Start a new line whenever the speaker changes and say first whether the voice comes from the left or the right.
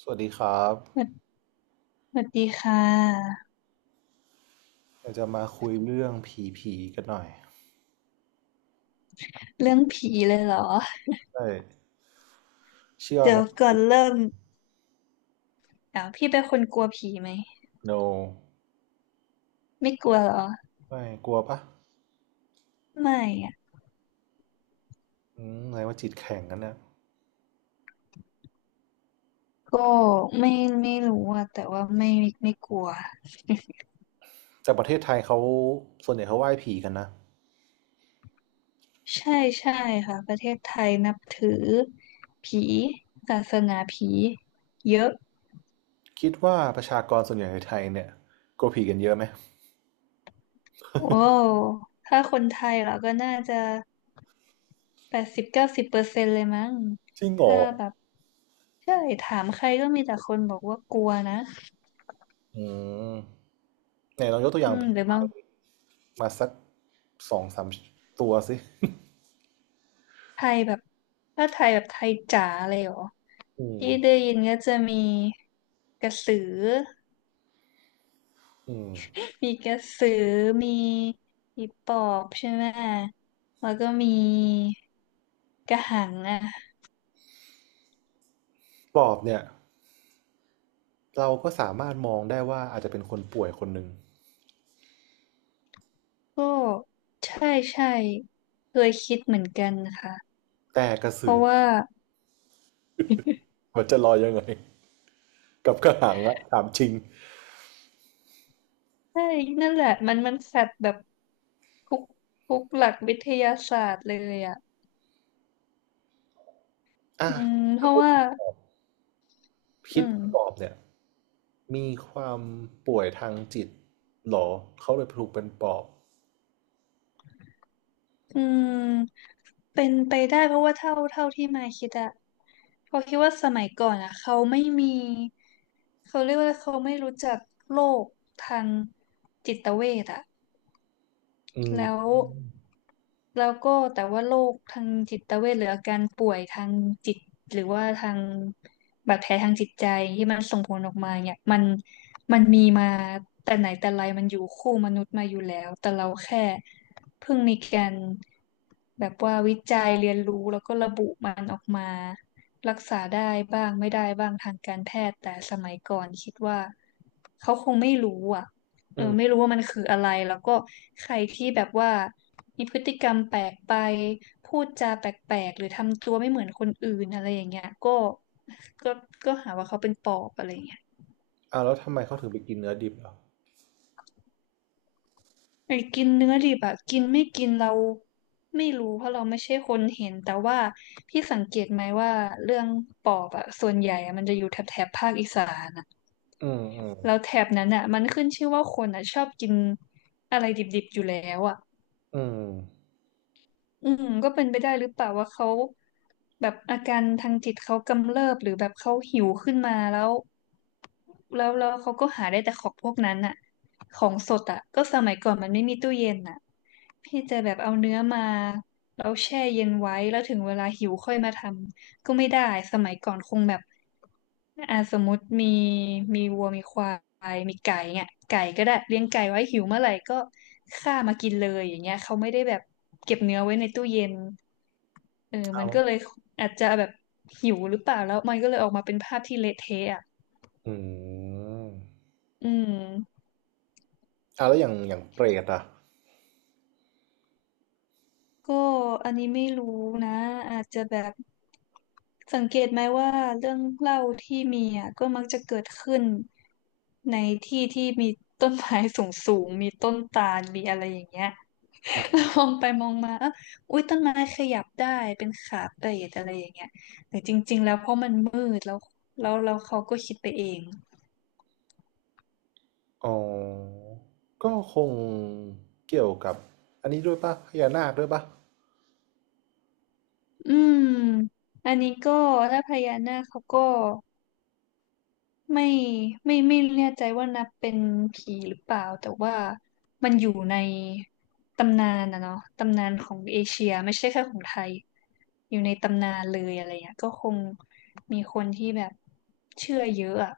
right: สวัสดีครับ
left: สวัสสวัสดีค่ะ
right: เราจะมาคุยเรื่องผีผีกันหน่อย
left: เรื่องผีเลยเหรอ
right: ใช่เชื่อ
left: เดี๋
right: ไหม
left: ยวก่อนเริ่มอ้าวพี่เป็นคนกลัวผีไหม
right: no
left: ไม่กลัวเหรอ
right: ไม่กลัวปะ
left: ไม่อะ
right: ไหนว่าจิตแข็งกันเนี่ย
left: ก็ไม่ไม่รู้อะแต่ว่าไม่กลัว
right: แต่ประเทศไทยเขาส่วนใหญ่เขาไหว้ผีกันนะ
left: ใช่ใช่ค่ะประเทศไทยนับถือผีศาสนาผีเยอะ
right: คิดว่าประชากรส่วนใหญ่ในไทยเนี่ยกลัวผีกันเยอะไหม
left: โอ้ถ้าคนไทยเราก็น่าจะ80-90%เลยมั้ง
right: จริงเหรอ
left: ถ้าแบบใช่ถามใครก็มีแต่คนบอกว่ากลัวนะ
right: อืมไหนลองยกตัวอย่างผี
left: หรือบาง
right: มาสักสองสามตัวสิ
left: ไทยแบบถ้าไทยแบบไทยจ๋าเลยเหรอ
right: อืม
left: ที่ได้ยินก็จะมีกระสือ
right: อืม
left: มีกระสือ มีผีปอบใช่ไหม แล้วก็มีกระหังอ่ะ
right: ปอบเนี่ยเราก็สามารถมองได้ว่าอาจจะเป็นคนป่วยคนหนึ่ง
left: ก็ใช่ใช่เคยคิดเหมือนกันนะคะ
right: แต่กระ
left: เพ
right: สือ
left: ราะว่า
right: มันจะลอยยังไง กับกระหังละถามจริง
left: ใช่นั่นแหละมันแฟดแบบทุกทุกหลักวิทยาศาสตร์เลยอ่ะ
right: อ่ะ
left: เพ
right: ถ้า
left: ราะ
right: พูด
left: ว่าอื
right: พิษ
left: ม
right: ปอบเนี่ยมีความป่วยทางจิตหรอเขาเลยถูกเป็นปอบ
left: อืมเป็นไปได้เพราะว่าเท่าที่มายคิดอะเพราะคิดว่าสมัยก่อนอะเขาไม่มีเขาเรียกว่าเขาไม่รู้จักโรคทางจิตเวชอะ
right: อืม
left: แล้วแล้วก็แต่ว่าโรคทางจิตเวชหรืออาการป่วยทางจิตหรือว่าทางบาดแผลทางจิตใจที่มันส่งผลออกมาเนี่ยมันมีมาแต่ไหนแต่ไรมันอยู่คู่มนุษย์มาอยู่แล้วแต่เราแค่เพิ่งมีการแบบว่าวิจัยเรียนรู้แล้วก็ระบุมันออกมารักษาได้บ้างไม่ได้บ้างทางการแพทย์แต่สมัยก่อนคิดว่าเขาคงไม่รู้อ่ะ เอ
right: อื
left: อไม่
right: ม
left: รู้ว่ามันคืออะไรแล้วก็ใครที่แบบว่ามีพฤติกรรมแปลกไปพูดจาแปลกๆหรือทำตัวไม่เหมือนคนอื่นอะไรอย่างเงี้ยก็ก็ก็หาว่าเขาเป็นปอบอะไรอย่างเงี้ย
right: อ่าแล้วทำไมเขาถึงไปกินเนื้อดิบเหรอ
left: ไอ้กินเนื้อดิบอะกินไม่กินเราไม่รู้เพราะเราไม่ใช่คนเห็นแต่ว่าพี่สังเกตไหมว่าเรื่องปอบอะส่วนใหญ่อะมันจะอยู่แถบภาคอีสานอะ
right: อืมอืม
left: แล้วแถบนั้นอะมันขึ้นชื่อว่าคนอะชอบกินอะไรดิบๆอยู่แล้วอะ
right: อืม
left: ก็เป็นไปได้หรือเปล่าว่าเขาแบบอาการทางจิตเขากำเริบหรือแบบเขาหิวขึ้นมาแล้วแล้วเขาก็หาได้แต่ของพวกนั้นอะของสดอะก็สมัยก่อนมันไม่มีตู้เย็นอะพี่จะแบบเอาเนื้อมาแล้วแช่เย็นไว้แล้วถึงเวลาหิวค่อยมาทำ ก็ไม่ได้สมัยก่อนคงแบบอ่าสมมติมีวัวมีควายมีไก่เนี่ยไก่ก็ได้เลี้ยงไก่ไว้หิวเมื่อไหร่ก็ฆ่ามากินเลยอย่างเงี้ยเขาไม่ได้แบบเก็บเนื้อไว้ในตู้เย็นเออมั
right: เอา
left: นก็เลยอาจจะแบบหิวหรือเปล่าแล้วมันก็เลยออกมาเป็นภาพที่เละเทะอ่ะ
right: อืม
left: อืม
right: อ่าแล้วอย่างอย่างเปรตอ่ะ
left: ก็อันนี้ไม่รู้นะอาจจะแบบ สังเกตไหมว่าเรื่องเล่าที่มีอ่ะก็มักจะเกิดขึ้นในที่ที่มีต้นไม้สูงสูงมีต้นตาลมีอะไรอย่างเงี้ยแล้วมองไปมองมาเอ้าอุ๊ยต้นไม้ขยับได้เป็นขาเปรอะไรอย่างเงี้ยแต่จริงๆแล้วเพราะมันมืดแล้วแล้วเขาก็คิดไปเอง
right: อ๋อก็คงเกี่ยวกับอันนี้ด้วยป่ะพญานาคด้วยป่ะ
left: อืมอันนี้ก็ถ้าพญานาคเขาก็ ไม่ไม่ไม่แน่ใจว่านับเป็นผีหรือเปล่าแต่ว่ามันอยู่ในตำนานนะเนาะตำนานของเอเชียไม่ใช่แค่ของไทยอยู่ในตำนานเลยอะไรเงี้ยก็คงมีคนที่แบบเชื่อเยอะอะ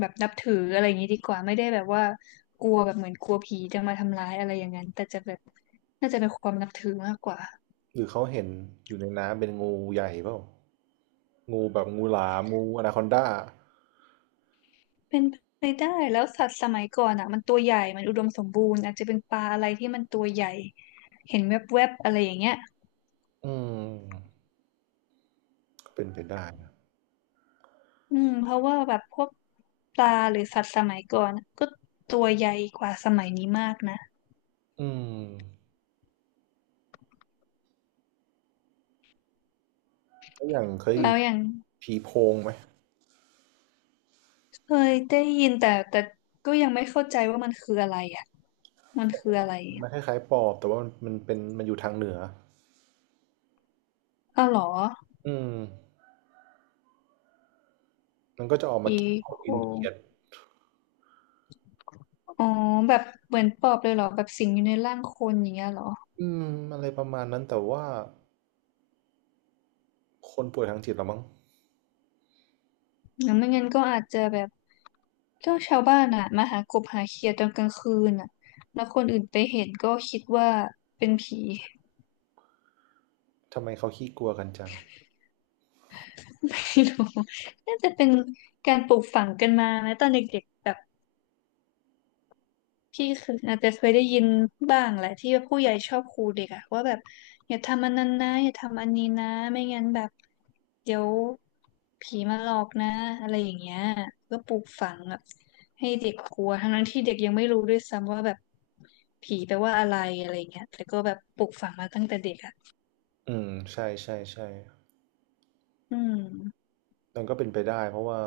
left: แบบนับถืออะไรอย่างงี้ดีกว่าไม่ได้แบบว่ากลัวแบบเหมือนกลัวผีจะมาทำร้ายอะไรอย่างนั้นแต่จะแบบน่าจะเป็นความนับถือมากกว่า
right: หรือเขาเห็นอยู่ในน้ำเป็นงูใหญ่เปล่างูแบบงูหลามงูอนาคอนดา
left: เป็นไปได้แล้วสัตว์สมัยก่อนอ่ะมันตัวใหญ่มันอุดมสมบูรณ์อาจจะเป็นปลาอะไรที่มันตัวใหญ่เห็นแวบๆอะไรอย่างเงี้ย
right: อืมเป็นไปได้นะ
left: เพราะว่าแบบพวกปลาหรือสัตว์สมัยก่อนอะก็ตัวใหญ่กว่าสมัยนี้มากนะ
right: อืมแล้วอย่างเคยได้ยิ
left: แล้
right: น
left: วอย่าง
right: ผีโพงไหม
left: เคยได้ยินแต่ก็ยังไม่เข้าใจว่ามันคืออะไรอ่ะมันคืออะไร
right: มันคล้ายๆปอบแต่ว่ามันมันเป็นมันอยู่ทางเหนือ
left: อ้าวเหรอ
right: อืมมันก็จะออกมา
left: อี
right: กินของ
left: โค
right: กินเขียด
left: อ๋อแบบเหมือนปอบเลยเหรอแบบสิงอยู่ในร่างคนอย่างเงี้ยเหรอ
right: อืมอะไรประมาณนั้นแต่ว่าคนป่วยทางจิตเหรอมั้ง
left: งั้นไม่งั้นก็อาจจะแบบ เ็าชาวบ้านอ่ะมาหากบหาเขียดตอนกลางคืนอ่ะแล้วคนอื่นไปเห็นก็คิดว่าเป็นผี
right: ทำไมเขาขี้กลัวกันจัง
left: ไม่รู้น่าจะเป็นการปลูกฝังกันมานะตอนเด็กๆแบบ พี่เคยอาจจะเคยได้ยินบ้างแหละที่ว่าผู้ใหญ่ชอบขู่เด็กอะว่าแบบอย่าทำอันนั้นนะอย่าทำอันนี้นะไม่งั้นแบบเดี๋ยวผีมาหลอกนะอะไรอย่างเงี้ยก็ปลูกฝังแบบให้เด็กกลัวทั้งๆที่เด็กยังไม่รู้ด้วยซ้ำว่าแบบผีแปลว่าอะไรอะไรอย่างเงี้ยแต่ก็แบบปลูกฝังมาตั้งแต่เด็กอะ
right: อืมใช่ใช่ใช่
left: อืม
right: มันก็เป็นไปได้เพราะว่า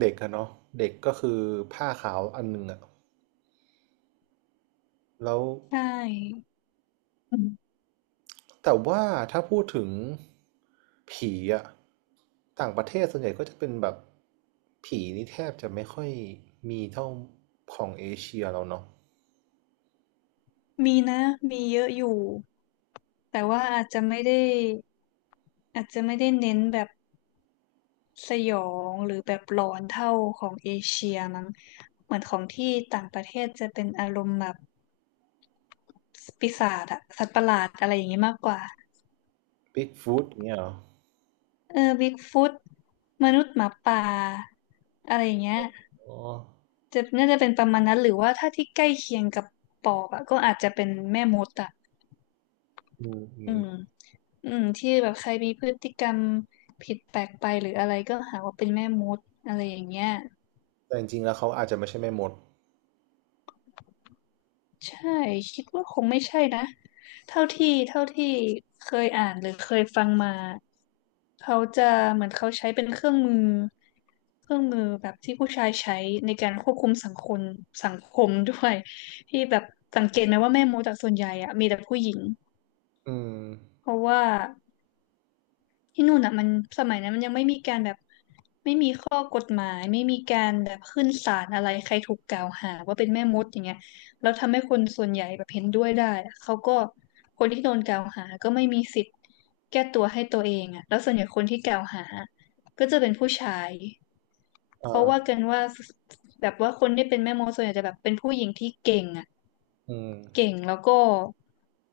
right: เด็กอะเนาะเด็กก็คือผ้าขาวอันหนึ่งอะแล้ว
left: ใช่อืม
right: แต่ว่าถ้าพูดถึงผีอะต่างประเทศส่วนใหญ่ก็จะเป็นแบบผีนี่แทบจะไม่ค่อยมีเท่าของเอเชียเราเนาะ
left: มีนะมีเยอะอยู่แต่ว่าอาจจะไม่ได้อาจจะไม่ได้เน้นแบบ สยองหรือแบบหลอนเท่าของเอเชียมั้งเหมือนของที่ต่างประเทศจะเป็นอารมณ์แบบปีศาจอะสัตว์ประหลาดอะไรอย่างงี้มากกว่า
right: บิ๊กฟูตเนี้ยเหรอ
left: เออบิ๊กฟุตมนุษย์หมาป่าอะไรอย่างเงี้ย
right: อ๋อ
left: จะน่าจะเป็นประมาณนั้นหรือว่าถ้าที่ใกล้เคียงกับปอบอะก็อาจจะเป็นแม่มดอะ
right: อืมอื
left: อื
right: ม
left: มอืมที่แบบใครมีพฤติกรรมผิดแปลกไปหรืออะไรก็หาว่าเป็นแม่มดอะไรอย่างเงี้ย
right: แต่จริงๆแล้วเขาอาจจะไม่ใช่แม่มด
left: ใช่คิดว่าคงไม่ใช่นะเท่าที่เคยอ่านหรือเคยฟังมาเขาจะเหมือนเขาใช้เป็นเครื่องมือเครื่องมือแบบที่ผู้ชายใช้ในการควบคุมสังคมสังคมด้วยที่แบบสังเกตไหมว่าแม่มดจากส่วนใหญ่อะมีแต่ผู้หญิง
right: อืม
left: เพราะว่า ที่นู่นอ่ะมันสมัยนั้นมันยังไม่มีการแบบไม่มีข้อกฎหมายไม่มีการแบบขึ้นศาลอะไรใครถูกกล่าวหาว่าเป็นแม่มดอย่างเงี้ยแล้วทำให้คนส่วนใหญ่แบบเห็นด้วยได้อะเขาก็คนที่โดนกล่าวหาก็ไม่มีสิทธิ์แก้ตัวให้ตัวเองอ่ะแล้วส่วนใหญ่คนที่กล่าวหาก็จะเป็นผู้ชาย
right: อ่
left: เขาว่า
right: า
left: กันว่าแบบว่าคนที่เป็นแม่มดส่วนใหญ่จะแบบเป็นผู้หญิงที่เก่งอ่ะ
right: อืม
left: เก่งแล้วก็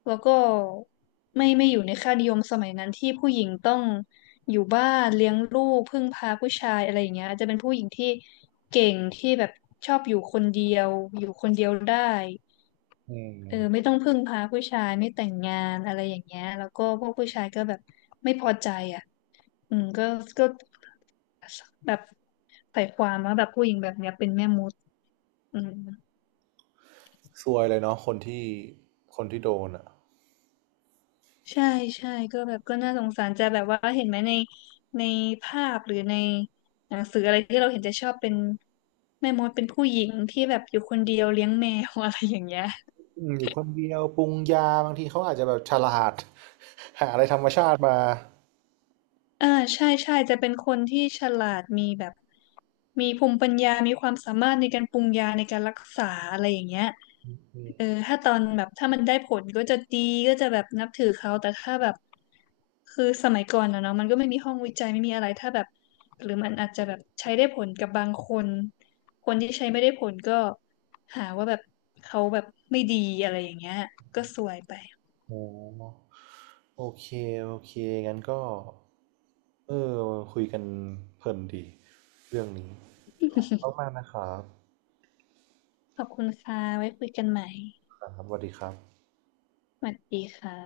left: แล้วก็ไม่อยู่ในค่านิยมสมัยนั้นที่ผู้หญิงต้องอยู่บ้านเลี้ยงลูกพึ่งพาผู้ชายอะไรอย่างเงี้ยอาจจะเป็นผู้หญิงที่เก่งที่แบบชอบอยู่คนเดียวอยู่คนเดียวได้
right: อื
left: เออไม่
right: ม
left: ต้องพึ่งพาผู้ชายไม่แต่งงานอะไรอย่างเงี้ยแล้วก็พวกผู้ชายก็แบบไม่พอใจอ่ะอืมก็แบบใส่ความว่าแบบผู้หญิงแบบเนี้ยเป็นแม่มดอืม
right: ซวยเลยเนาะคนที่คนที่โดนอ่ะ
left: ใช่ใช่ก็แบบก็น่าสงสารจะแบบว่าเห็นไหมในในภาพหรือในหนังสืออะไรที่เราเห็นจะชอบเป็นแม่มดเป็นผู้หญิงที่แบบอยู่คนเดียวเลี้ยงแมว อะไรอย่างเงี้ย
right: อืมอยู่คนเดียวปรุงยาบางทีเขาอาจจะแบบฉลาด หาอะไรธรรมชาติมา
left: อ่าใช่ใช่จะเป็นคนที่ฉลาดมีแบบมีภูมิปัญญามีความสามารถในการปรุงยาในการรักษาอะไรอย่างเงี้ยเออถ้าตอนแบบถ้ามันได้ผลก็จะดีก็จะแบบนับถือเขาแต่ถ้าแบบคือสมัยก่อนอะเนาะมันก็ไม่มีห้องวิจัยไม่มีอะไรถ้าแบบหรือมันอาจจะแบบใช้ได้ผลกับบางคนคนที่ใช้ไม่ได้ผลก็หาว่าแบบเขาแบบไม่ดีอะไรอย่างเงี้ยก็ซวยไป
right: โอ๋โอเคโอเคงั้นก็เออคุยกันเพลินดีเรื่องนี้ขอบคุณมากนะครับ
left: ขอบคุณค่ะไว้คุยกันใหม่
right: ครับสวัสดีครับ
left: สวัสดีค่ะ